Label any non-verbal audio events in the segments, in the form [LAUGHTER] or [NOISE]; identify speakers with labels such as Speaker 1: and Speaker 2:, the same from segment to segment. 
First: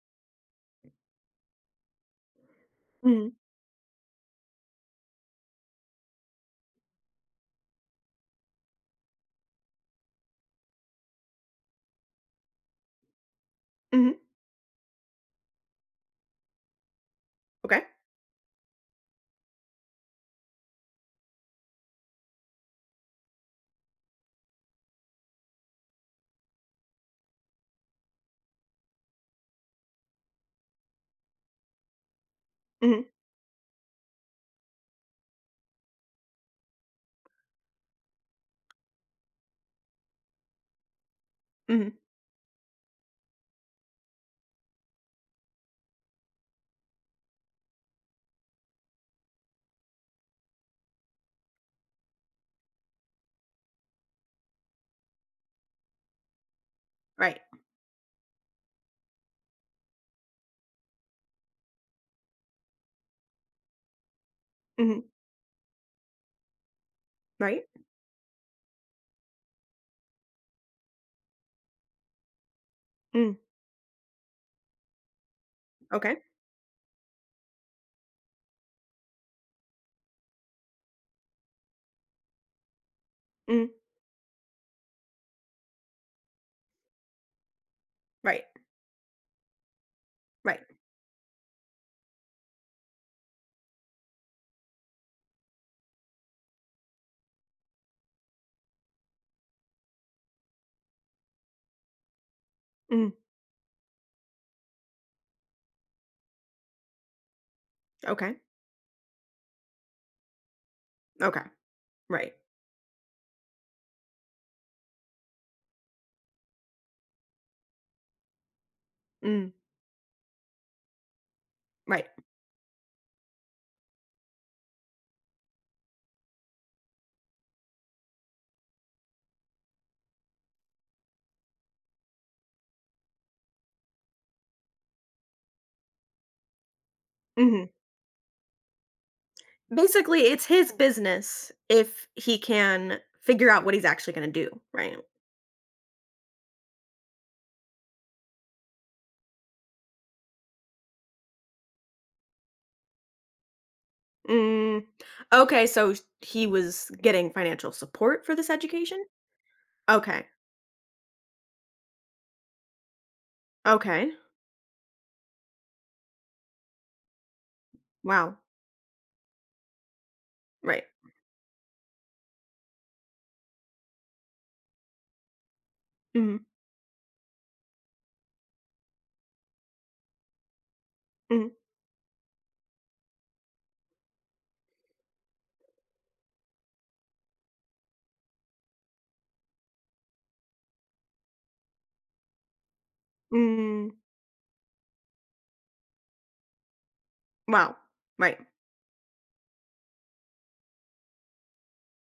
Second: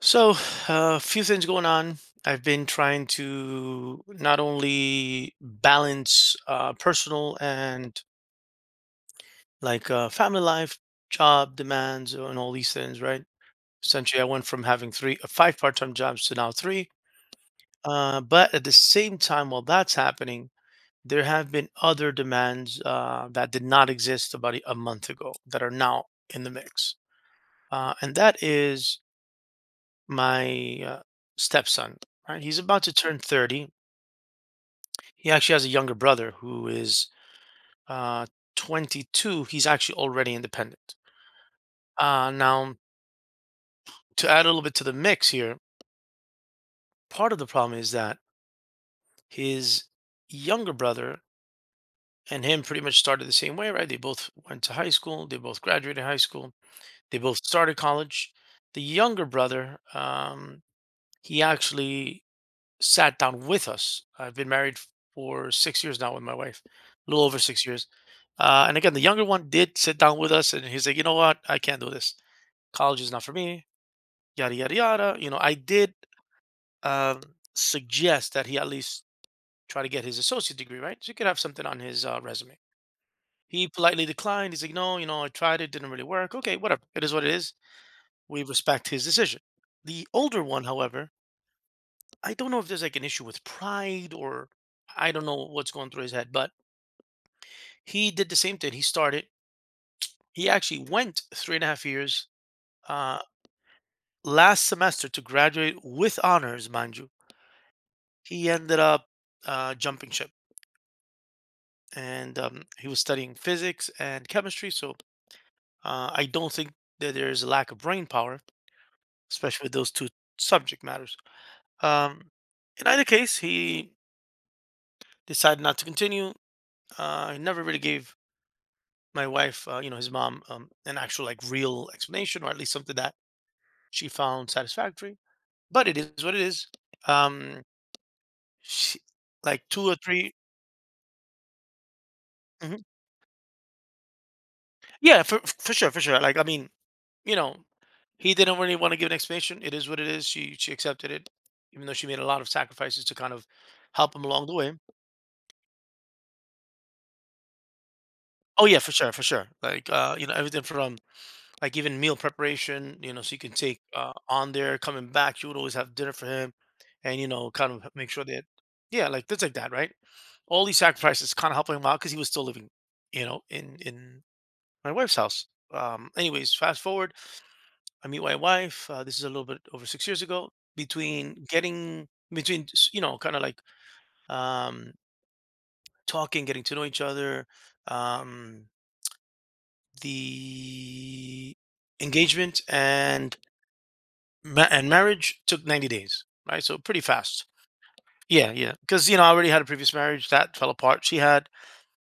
Speaker 1: So, a few things going on. I've been trying
Speaker 2: Mhm,
Speaker 1: to not only balance personal and like family life, job demands, and all these things, right?
Speaker 2: mhm,
Speaker 1: Essentially, I went from having five part-time jobs to now three.
Speaker 2: okay.
Speaker 1: But at the same time, while that's happening, there have been other demands that did not exist about a month ago that are now in the mix, and that is my stepson. Right, he's about to
Speaker 2: Mhm,
Speaker 1: turn 30. He actually has a younger brother who is uh, 22. He's actually already independent.
Speaker 2: mhm,
Speaker 1: Now, to add a little bit to the mix here, part of the problem is that his younger brother and him pretty much started the same way, right? They both went to high school, they both graduated high school, they
Speaker 2: right.
Speaker 1: both started college. The younger brother, he actually sat down with us. I've been married
Speaker 2: Mhm,
Speaker 1: for 6 years now with my wife, a little over
Speaker 2: right.
Speaker 1: 6 years. And again, the younger one did sit down with us, and he's like, you know what, I can't do this. College is not for
Speaker 2: Mm,
Speaker 1: me. Yada yada yada. You know, I did
Speaker 2: okay.
Speaker 1: um, suggest that he at least try to get his associate degree, right? So he could have something on his resume. He
Speaker 2: Mm,
Speaker 1: politely declined. He's like, no, you know, I tried it, didn't really work. Okay, whatever. It is what it is. We
Speaker 2: right,
Speaker 1: respect his decision. The older
Speaker 2: right.
Speaker 1: one, however, I don't know if there's like an issue with pride or I don't know what's going through his head, but he did the same thing. He started. He actually went 3.5 years
Speaker 2: Mm,
Speaker 1: uh, last semester to graduate with honors, mind you,
Speaker 2: okay,
Speaker 1: he ended up jumping ship,
Speaker 2: okay, right.
Speaker 1: and he was studying physics and chemistry. So I don't think that there is a lack of brain power,
Speaker 2: Mm,
Speaker 1: especially with those two subject matters.
Speaker 2: right.
Speaker 1: Um, in either case, he decided not to continue. He never really gave my wife, you know, his mom, an actual like real explanation, or at least something that she found satisfactory. But it is what it is. Um,
Speaker 2: Mhm.
Speaker 1: she, like, two or
Speaker 2: Basically,
Speaker 1: 3.
Speaker 2: it's his business if he
Speaker 1: Mm-hmm.
Speaker 2: can figure out what he's actually gonna do, right?
Speaker 1: Yeah, for sure, for sure. Like, I mean, you know, he didn't really want to give an explanation. It is what it is. She accepted it, even though she made a lot of sacrifices to kind of help him along the way.
Speaker 2: Mm, okay, so he was getting financial support for this
Speaker 1: Oh yeah, for
Speaker 2: education?
Speaker 1: sure, for sure. Like,
Speaker 2: Okay,
Speaker 1: you know, everything from like even meal preparation. You know, so you can take
Speaker 2: okay.
Speaker 1: on there, coming back, you would always have dinner for him, and you know, kind of make sure
Speaker 2: Wow,
Speaker 1: that, yeah, like things like that, right? All these
Speaker 2: right.
Speaker 1: sacrifices kind of helping him out because he was still living, you know, in my wife's house. Um,
Speaker 2: Mhm,
Speaker 1: anyways, fast forward, I meet my wife. This is a little bit over 6 years ago. Between
Speaker 2: mhm,
Speaker 1: getting between s- You know, kind of like um, talking, getting to know each other, um, the engagement and
Speaker 2: mm,
Speaker 1: and marriage took 90 days, right? So pretty fast.
Speaker 2: wow, right.
Speaker 1: Yeah, yeah. Because, you know, I already had a previous marriage that fell apart. She had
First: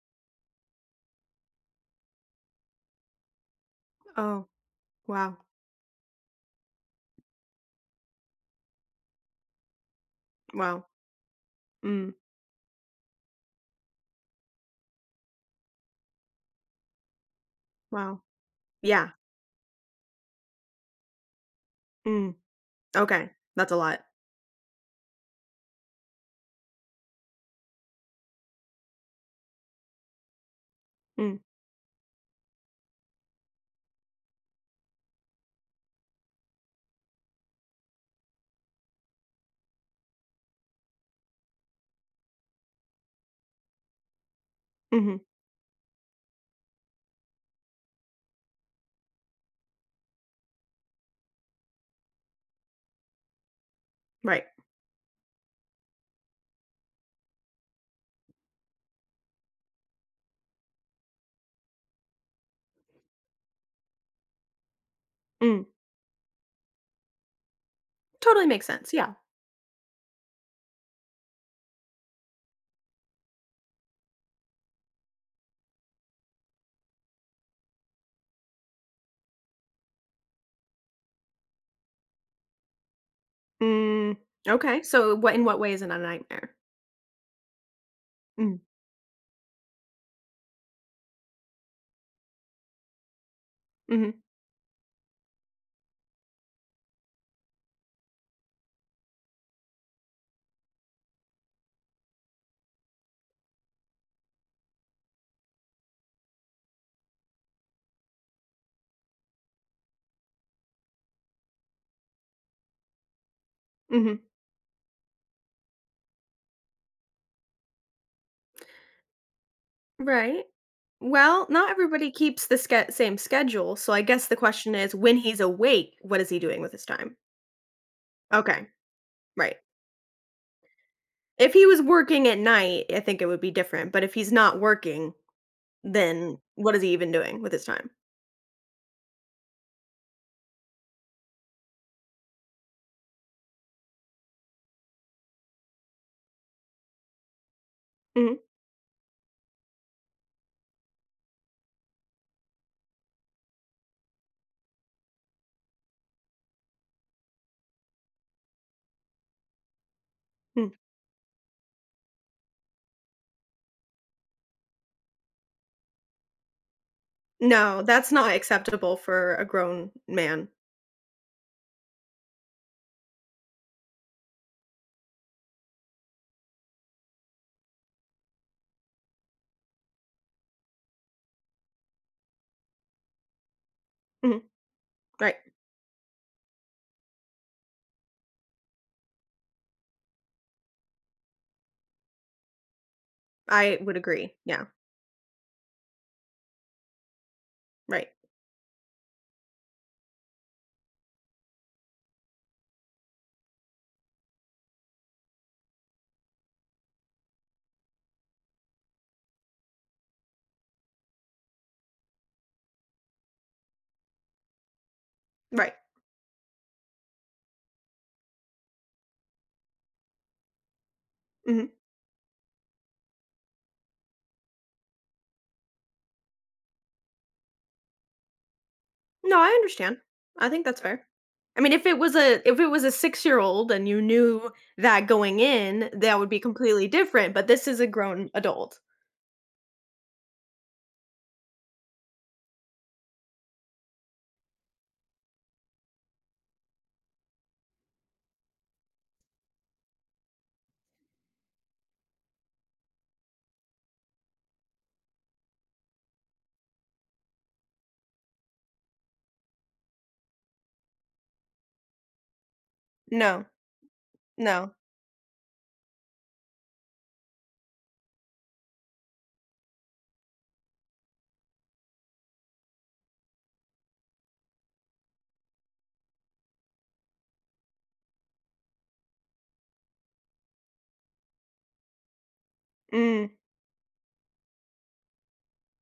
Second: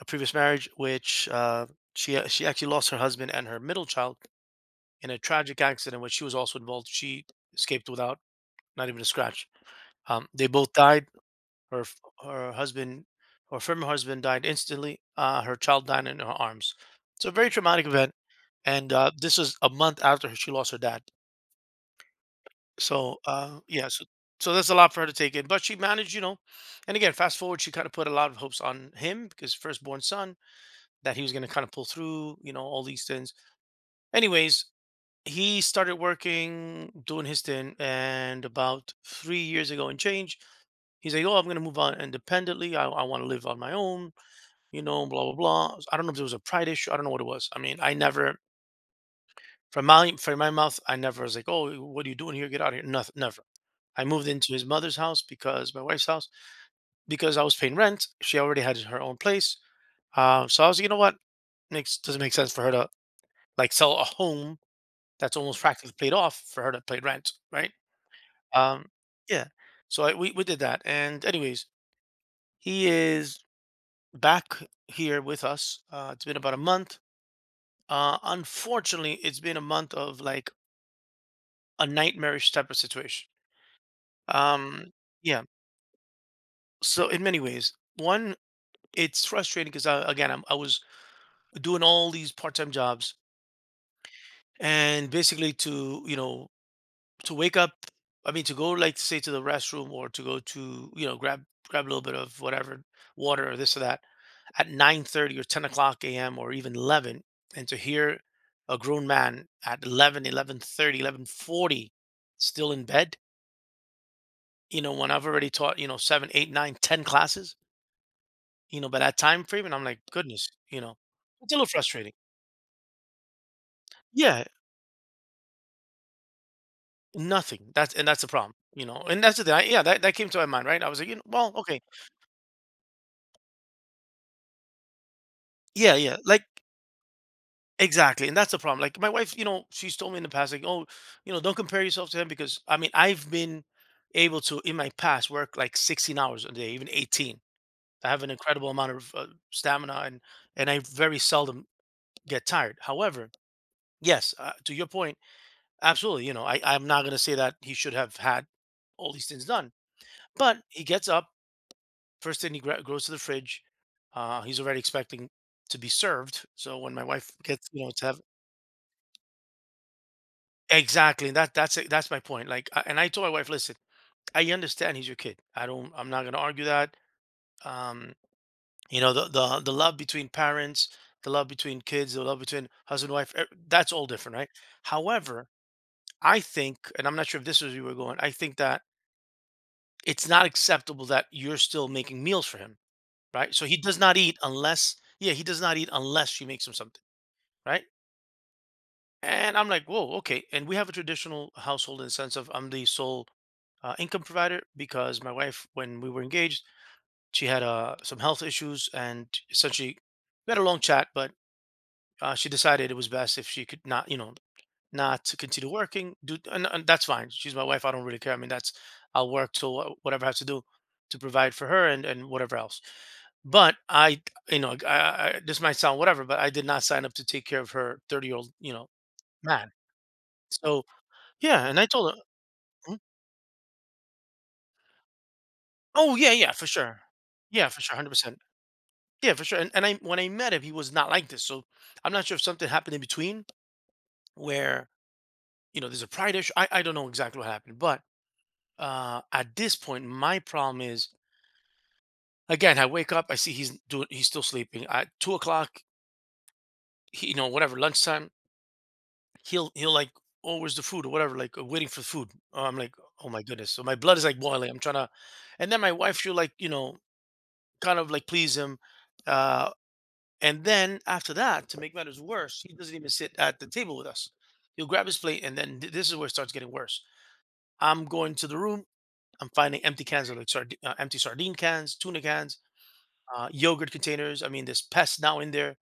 Speaker 1: a previous marriage which, she actually lost her husband and her middle child
Speaker 2: Oh,
Speaker 1: in a
Speaker 2: wow,
Speaker 1: tragic accident, which she was also involved. She escaped without not even a scratch. They both
Speaker 2: wow,
Speaker 1: died. Her f-
Speaker 2: mm,
Speaker 1: Her husband, her former husband, died instantly. Her child died in her arms. So a very traumatic event,
Speaker 2: wow.
Speaker 1: and
Speaker 2: Yeah,
Speaker 1: this was a month after she lost her dad.
Speaker 2: mm,
Speaker 1: So
Speaker 2: okay, that's a
Speaker 1: yeah,
Speaker 2: lot.
Speaker 1: so that's a lot for her to take in, but she managed, you know. And again, fast forward, she kind of put a lot of hopes on him because firstborn son that he was
Speaker 2: Mm,
Speaker 1: going to kind of pull through, you know, all these things. Anyways, he started working, doing his thing, and about 3 years ago and change, he's like, "Oh, I'm gonna move on independently. I want to live on my own, you know,
Speaker 2: mhm,
Speaker 1: blah blah blah." I don't know if there was a pride issue. I don't know what it was. I mean, I never from my mouth, I never was like, "Oh, what are you doing here? Get out of here!" Nothing, never. I moved
Speaker 2: right.
Speaker 1: into his mother's house because my wife's house, because I was paying rent. She already had her own place. So I was like, you know what, makes doesn't make sense for her to like sell a home that's almost
Speaker 2: Mm,
Speaker 1: practically paid off for her to pay rent, right?
Speaker 2: totally makes
Speaker 1: Um,
Speaker 2: sense, yeah.
Speaker 1: yeah. So we did that, and anyways, he is back here with us. It's been about a month. Unfortunately, it's been a month of like a nightmarish type of situation.
Speaker 2: Mm, okay,
Speaker 1: Um,
Speaker 2: so what
Speaker 1: yeah.
Speaker 2: in what way is it a nightmare?
Speaker 1: So in many ways, one,
Speaker 2: Mm,
Speaker 1: it's frustrating because again, I was doing all these part-time jobs,
Speaker 2: mhm,
Speaker 1: and basically, to you know to wake up, I mean to go, like, say, to the restroom, or to go to, you know, grab a little bit of whatever, water or this or that, at 9:30 or 10 o'clock am, or even 11, and to hear a grown man at 11, 11:30, 11:40, still in bed,
Speaker 2: mhm,
Speaker 1: you know, when I've already taught, you know, 7, 8, 9, 10 classes, you know, by that time frame, and I'm like,
Speaker 2: right.
Speaker 1: goodness, you know,
Speaker 2: Well,
Speaker 1: it's a little
Speaker 2: not everybody
Speaker 1: frustrating.
Speaker 2: keeps the ske same schedule, so I guess the
Speaker 1: Yeah,
Speaker 2: question is, when he's awake, what is he doing with his time?
Speaker 1: nothing, that's the problem,
Speaker 2: Okay,
Speaker 1: you know, and that's the thing.
Speaker 2: right.
Speaker 1: Yeah, that came to my mind, right, I was like, you know,
Speaker 2: If
Speaker 1: well,
Speaker 2: he was
Speaker 1: okay.
Speaker 2: working at night, I think it would be different, but if he's not working
Speaker 1: Yeah, yeah,
Speaker 2: then
Speaker 1: like,
Speaker 2: what is he even doing with his time?
Speaker 1: exactly, and that's the problem. Like, my wife, you know, she's told me in the past, like, oh, you know, don't compare yourself to him, because I mean, I've been able to in my past work like 16 hours a day, even 18. I have an
Speaker 2: Mhm,
Speaker 1: incredible amount of stamina, and I very seldom get tired. However, yes, to your point, absolutely. You know, I'm not gonna say that he should have had all these things done, but
Speaker 2: mm.
Speaker 1: he gets up, first thing he goes to the fridge. He's already expecting to be served. So when my wife gets,
Speaker 2: No,
Speaker 1: you know, to
Speaker 2: that's
Speaker 1: have.
Speaker 2: not acceptable for a grown man.
Speaker 1: Exactly. That's it. That's my point. Like, and I told my wife, listen, I understand he's your kid. I don't. I'm not gonna argue that. Um, you know, the love between parents, the love between kids, the love between husband and wife. That's all different,
Speaker 2: Mhm,
Speaker 1: right?
Speaker 2: right.
Speaker 1: However, I think, and I'm not sure if this is where you were going, I think that it's not acceptable that you're still making meals for him, right? So he
Speaker 2: I would
Speaker 1: does not
Speaker 2: agree.
Speaker 1: eat
Speaker 2: Yeah,
Speaker 1: unless, yeah, he does not eat unless she makes him something, right?
Speaker 2: right,
Speaker 1: And I'm like, whoa, okay. And we have a traditional household in the sense of I'm the sole income provider, because my wife, when we were engaged, she had some health issues, and essentially we had a long chat, but she decided it was best if she could not, you know, not to continue
Speaker 2: right.
Speaker 1: working. And that's fine. She's my wife. I don't really care. I mean, that's, I'll work till whatever I have to do to provide for
Speaker 2: Mhm.
Speaker 1: her and whatever else. But you know, this might sound whatever, but I did not sign up to take care of her 30-year-old, you know,
Speaker 2: No, I
Speaker 1: man.
Speaker 2: understand. I think that's
Speaker 1: So
Speaker 2: fair. I
Speaker 1: yeah,
Speaker 2: mean,
Speaker 1: and
Speaker 2: if
Speaker 1: I
Speaker 2: it
Speaker 1: told
Speaker 2: was
Speaker 1: him.
Speaker 2: a if it was a
Speaker 1: Mhm.
Speaker 2: 6-year-old and you knew that going in,
Speaker 1: Oh,
Speaker 2: that would
Speaker 1: yeah,
Speaker 2: be
Speaker 1: yeah, for
Speaker 2: completely
Speaker 1: sure.
Speaker 2: different, but this
Speaker 1: Yeah,
Speaker 2: is
Speaker 1: for
Speaker 2: a
Speaker 1: sure,
Speaker 2: grown
Speaker 1: 100%.
Speaker 2: adult.
Speaker 1: Yeah, for sure, and I when I met him, he was not like this, so I'm not sure if something happened in between where, you know, there's a pride issue. I don't know exactly what happened, but, at this point, my problem is, again, I wake up, I see he's still sleeping. At 2:00, he, you know, whatever, lunchtime, he'll, like, "Oh, where's the food?" or whatever, like, waiting for food. Oh, I'm like, "Oh my
Speaker 2: No.
Speaker 1: goodness." So my blood is, like, boiling.
Speaker 2: No.
Speaker 1: I'm trying to, and then my wife, she'll, like, you know, kind of, like, please him. Uh And then, after that, to make matters worse, he doesn't even sit at the table with us. He'll grab his plate, and then this is where it starts getting worse. I'm going to the room. I'm finding empty cans of, like, empty sardine cans, tuna cans,
Speaker 2: Mm,
Speaker 1: yogurt containers. I mean, there's pests now in there,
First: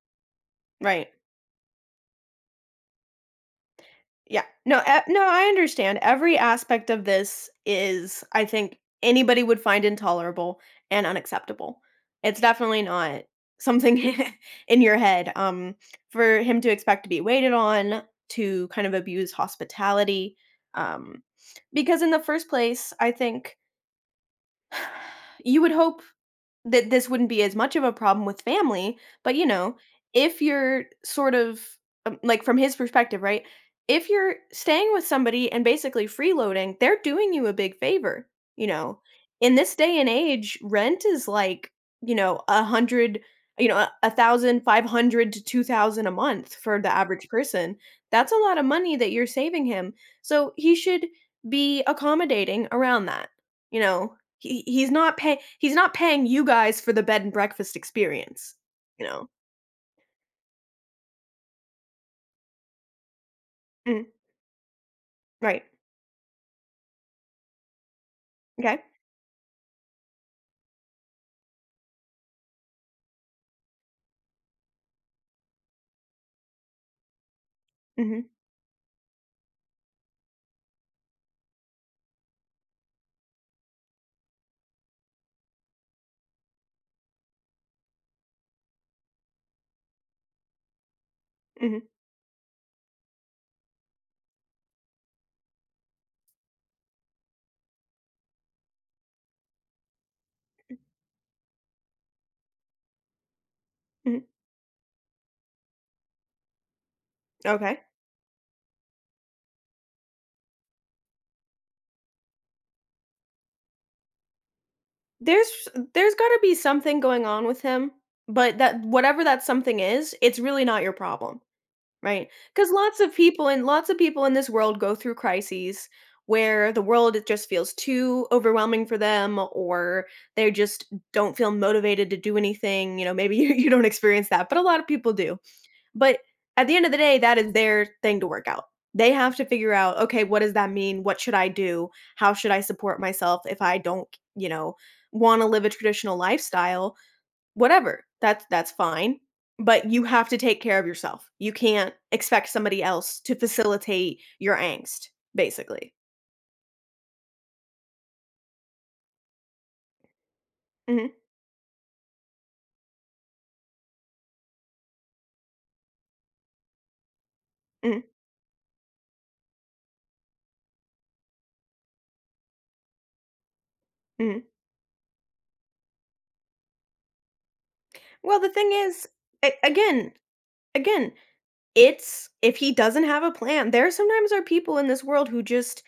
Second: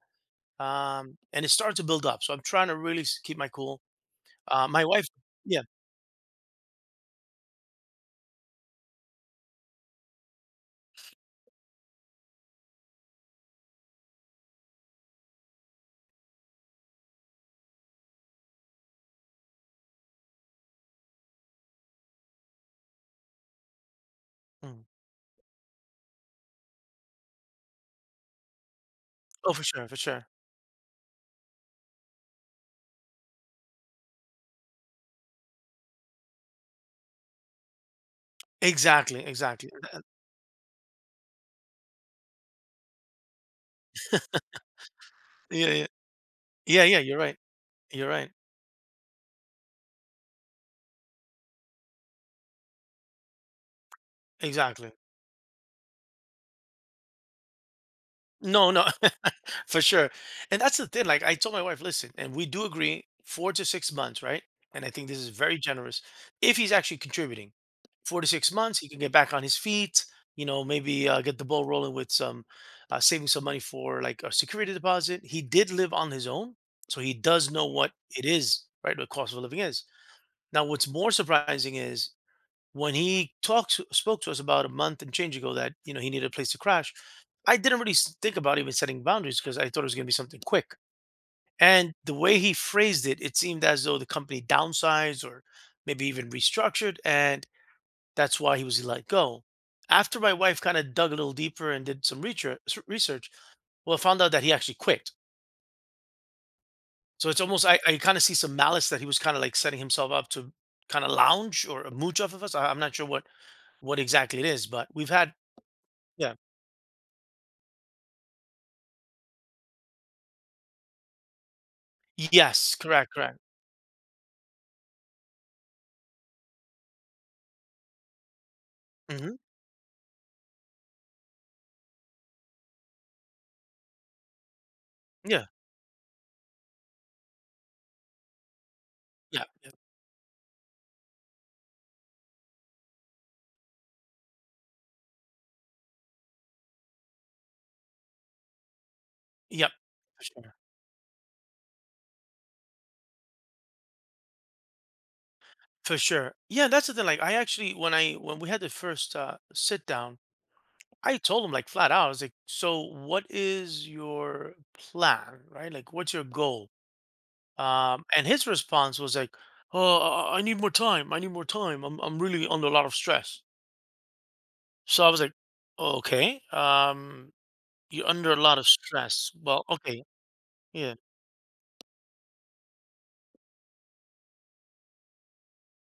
Speaker 2: right.
Speaker 1: and it starts to build up. So I'm trying to really keep my cool.
Speaker 2: Yeah. No,
Speaker 1: My
Speaker 2: e
Speaker 1: wife,
Speaker 2: no, I
Speaker 1: yeah,
Speaker 2: understand. Every aspect of this is, I think, anybody would find intolerable and unacceptable. It's definitely not something [LAUGHS] in your head, for him to expect to be waited on, to kind of abuse hospitality, um, because in the first place, I think
Speaker 1: mm.
Speaker 2: [SIGHS] you would hope that this wouldn't be as much of a problem with family, but, you
Speaker 1: Oh, for
Speaker 2: know,
Speaker 1: sure, for sure.
Speaker 2: if you're sort of, like, from his perspective, right? If you're staying with somebody and basically freeloading, they're doing you a big favor, you know?
Speaker 1: Exactly,
Speaker 2: In
Speaker 1: exactly.
Speaker 2: this day and age, rent is like, you know, 100 a 1,500 to
Speaker 1: Yeah,
Speaker 2: 2,000 a month for
Speaker 1: yeah, yeah,
Speaker 2: the
Speaker 1: yeah. You're
Speaker 2: average
Speaker 1: right.
Speaker 2: person.
Speaker 1: You're right.
Speaker 2: That's a lot of money that you're saving him, so he should be accommodating around that, you know? He he's
Speaker 1: Exactly.
Speaker 2: not pay he's not paying you guys for the bed and breakfast experience,
Speaker 1: No, no,
Speaker 2: you
Speaker 1: [LAUGHS]
Speaker 2: know?
Speaker 1: for sure. And that's the thing. Like, I told my wife, listen, and we do agree four to six
Speaker 2: Mm,
Speaker 1: months, right? And I think this is very
Speaker 2: right.
Speaker 1: generous. If he's actually contributing, 4 to 6 months,
Speaker 2: Okay.
Speaker 1: he can get back on his feet. You know, maybe get the ball rolling with some saving some money for like a security deposit. He did live on his own, so he does know what it
Speaker 2: Mhm.
Speaker 1: is, right? What cost of living is. Now, what's more surprising is, when he talked spoke to us about a month and change ago, that, you know, he needed a place to crash, I didn't really think about even setting boundaries, because I thought it was going to be something quick,
Speaker 2: Mhm.
Speaker 1: and the way he phrased it, seemed as though the company downsized or maybe even restructured, and that's why he was let go. After my wife kind of dug a little deeper and did some research, well, I
Speaker 2: Mhm.
Speaker 1: found out that he actually quit, so it's almost,
Speaker 2: Okay.
Speaker 1: I kind of see some malice, that he was kind of like setting himself up to kind of lounge or mooch off of us. I'm not sure what exactly it is, but we've had.
Speaker 2: There's there's
Speaker 1: Yeah.
Speaker 2: gotta be something going on with him, but that whatever that something is, it's really not your problem, right? Because
Speaker 1: Yes,
Speaker 2: lots
Speaker 1: correct,
Speaker 2: of
Speaker 1: correct.
Speaker 2: people and lots of people in this world go through crises where the world it just feels too overwhelming for
Speaker 1: Mhm.
Speaker 2: them or they just don't feel motivated to do anything, maybe [LAUGHS] you don't experience that, but a lot of people do.
Speaker 1: Yeah,
Speaker 2: But at the end of the day, that is their thing to work out. They have to
Speaker 1: yeah, yeah,
Speaker 2: figure out, okay, what does that mean? What should I do? How should I support myself if I don't, you know, want to live a traditional lifestyle? Whatever. That's fine.
Speaker 1: yep,
Speaker 2: But you
Speaker 1: for
Speaker 2: have to
Speaker 1: sure,
Speaker 2: take care of yourself. You can't expect somebody else to facilitate your angst, basically.
Speaker 1: for sure. Yeah, that's the thing, like, I actually when I when we had the first, sit down, I
Speaker 2: Hmm.
Speaker 1: told him, like, flat out, I was like, "So, what is your plan, right? Like, what's your goal?" Um,
Speaker 2: Hmm.
Speaker 1: and his response was like, "Oh, I need more time, I need more time. I'm really under a lot of stress."
Speaker 2: Hmm.
Speaker 1: So I was like, okay, you're under a
Speaker 2: Well, the
Speaker 1: lot of
Speaker 2: thing is,
Speaker 1: stress.
Speaker 2: a-
Speaker 1: Well, okay,
Speaker 2: again,
Speaker 1: yeah,
Speaker 2: again, it's if he doesn't have a plan, there sometimes are people in this world who just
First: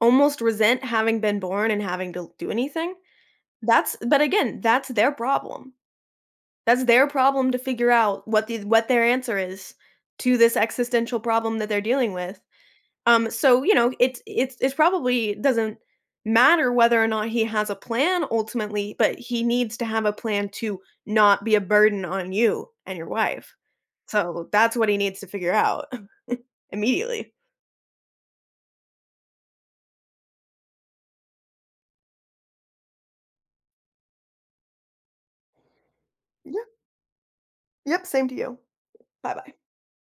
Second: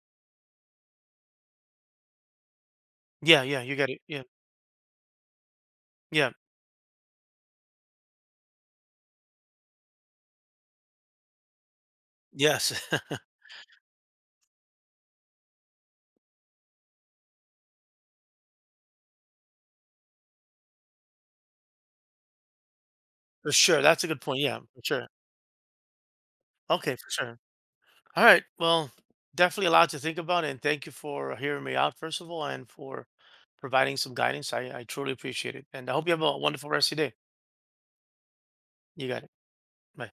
Speaker 2: almost resent having been born and having to do anything.
Speaker 1: yeah, yeah, you got
Speaker 2: That's
Speaker 1: it,
Speaker 2: but
Speaker 1: yeah,
Speaker 2: again, that's their problem.
Speaker 1: yeah,
Speaker 2: That's their problem to figure out what their answer is to this existential problem that they're dealing with.
Speaker 1: yes. [LAUGHS]
Speaker 2: So, it's probably doesn't matter whether or not he has a plan ultimately, but he needs to have a plan to not be a burden on you and your
Speaker 1: For
Speaker 2: wife.
Speaker 1: sure, that's a good point,
Speaker 2: So,
Speaker 1: yeah,
Speaker 2: that's
Speaker 1: for
Speaker 2: what he
Speaker 1: sure.
Speaker 2: needs to figure out [LAUGHS]
Speaker 1: Okay, for
Speaker 2: immediately.
Speaker 1: sure. Alright, well, definitely a lot to think about, and thank you for hearing me out, first of all, and for providing some guidance, I truly appreciate it, and I hope you have a
Speaker 2: Yep.
Speaker 1: wonderful rest of your day.
Speaker 2: Yep, same to you.
Speaker 1: You got it,
Speaker 2: Bye-bye.
Speaker 1: bye.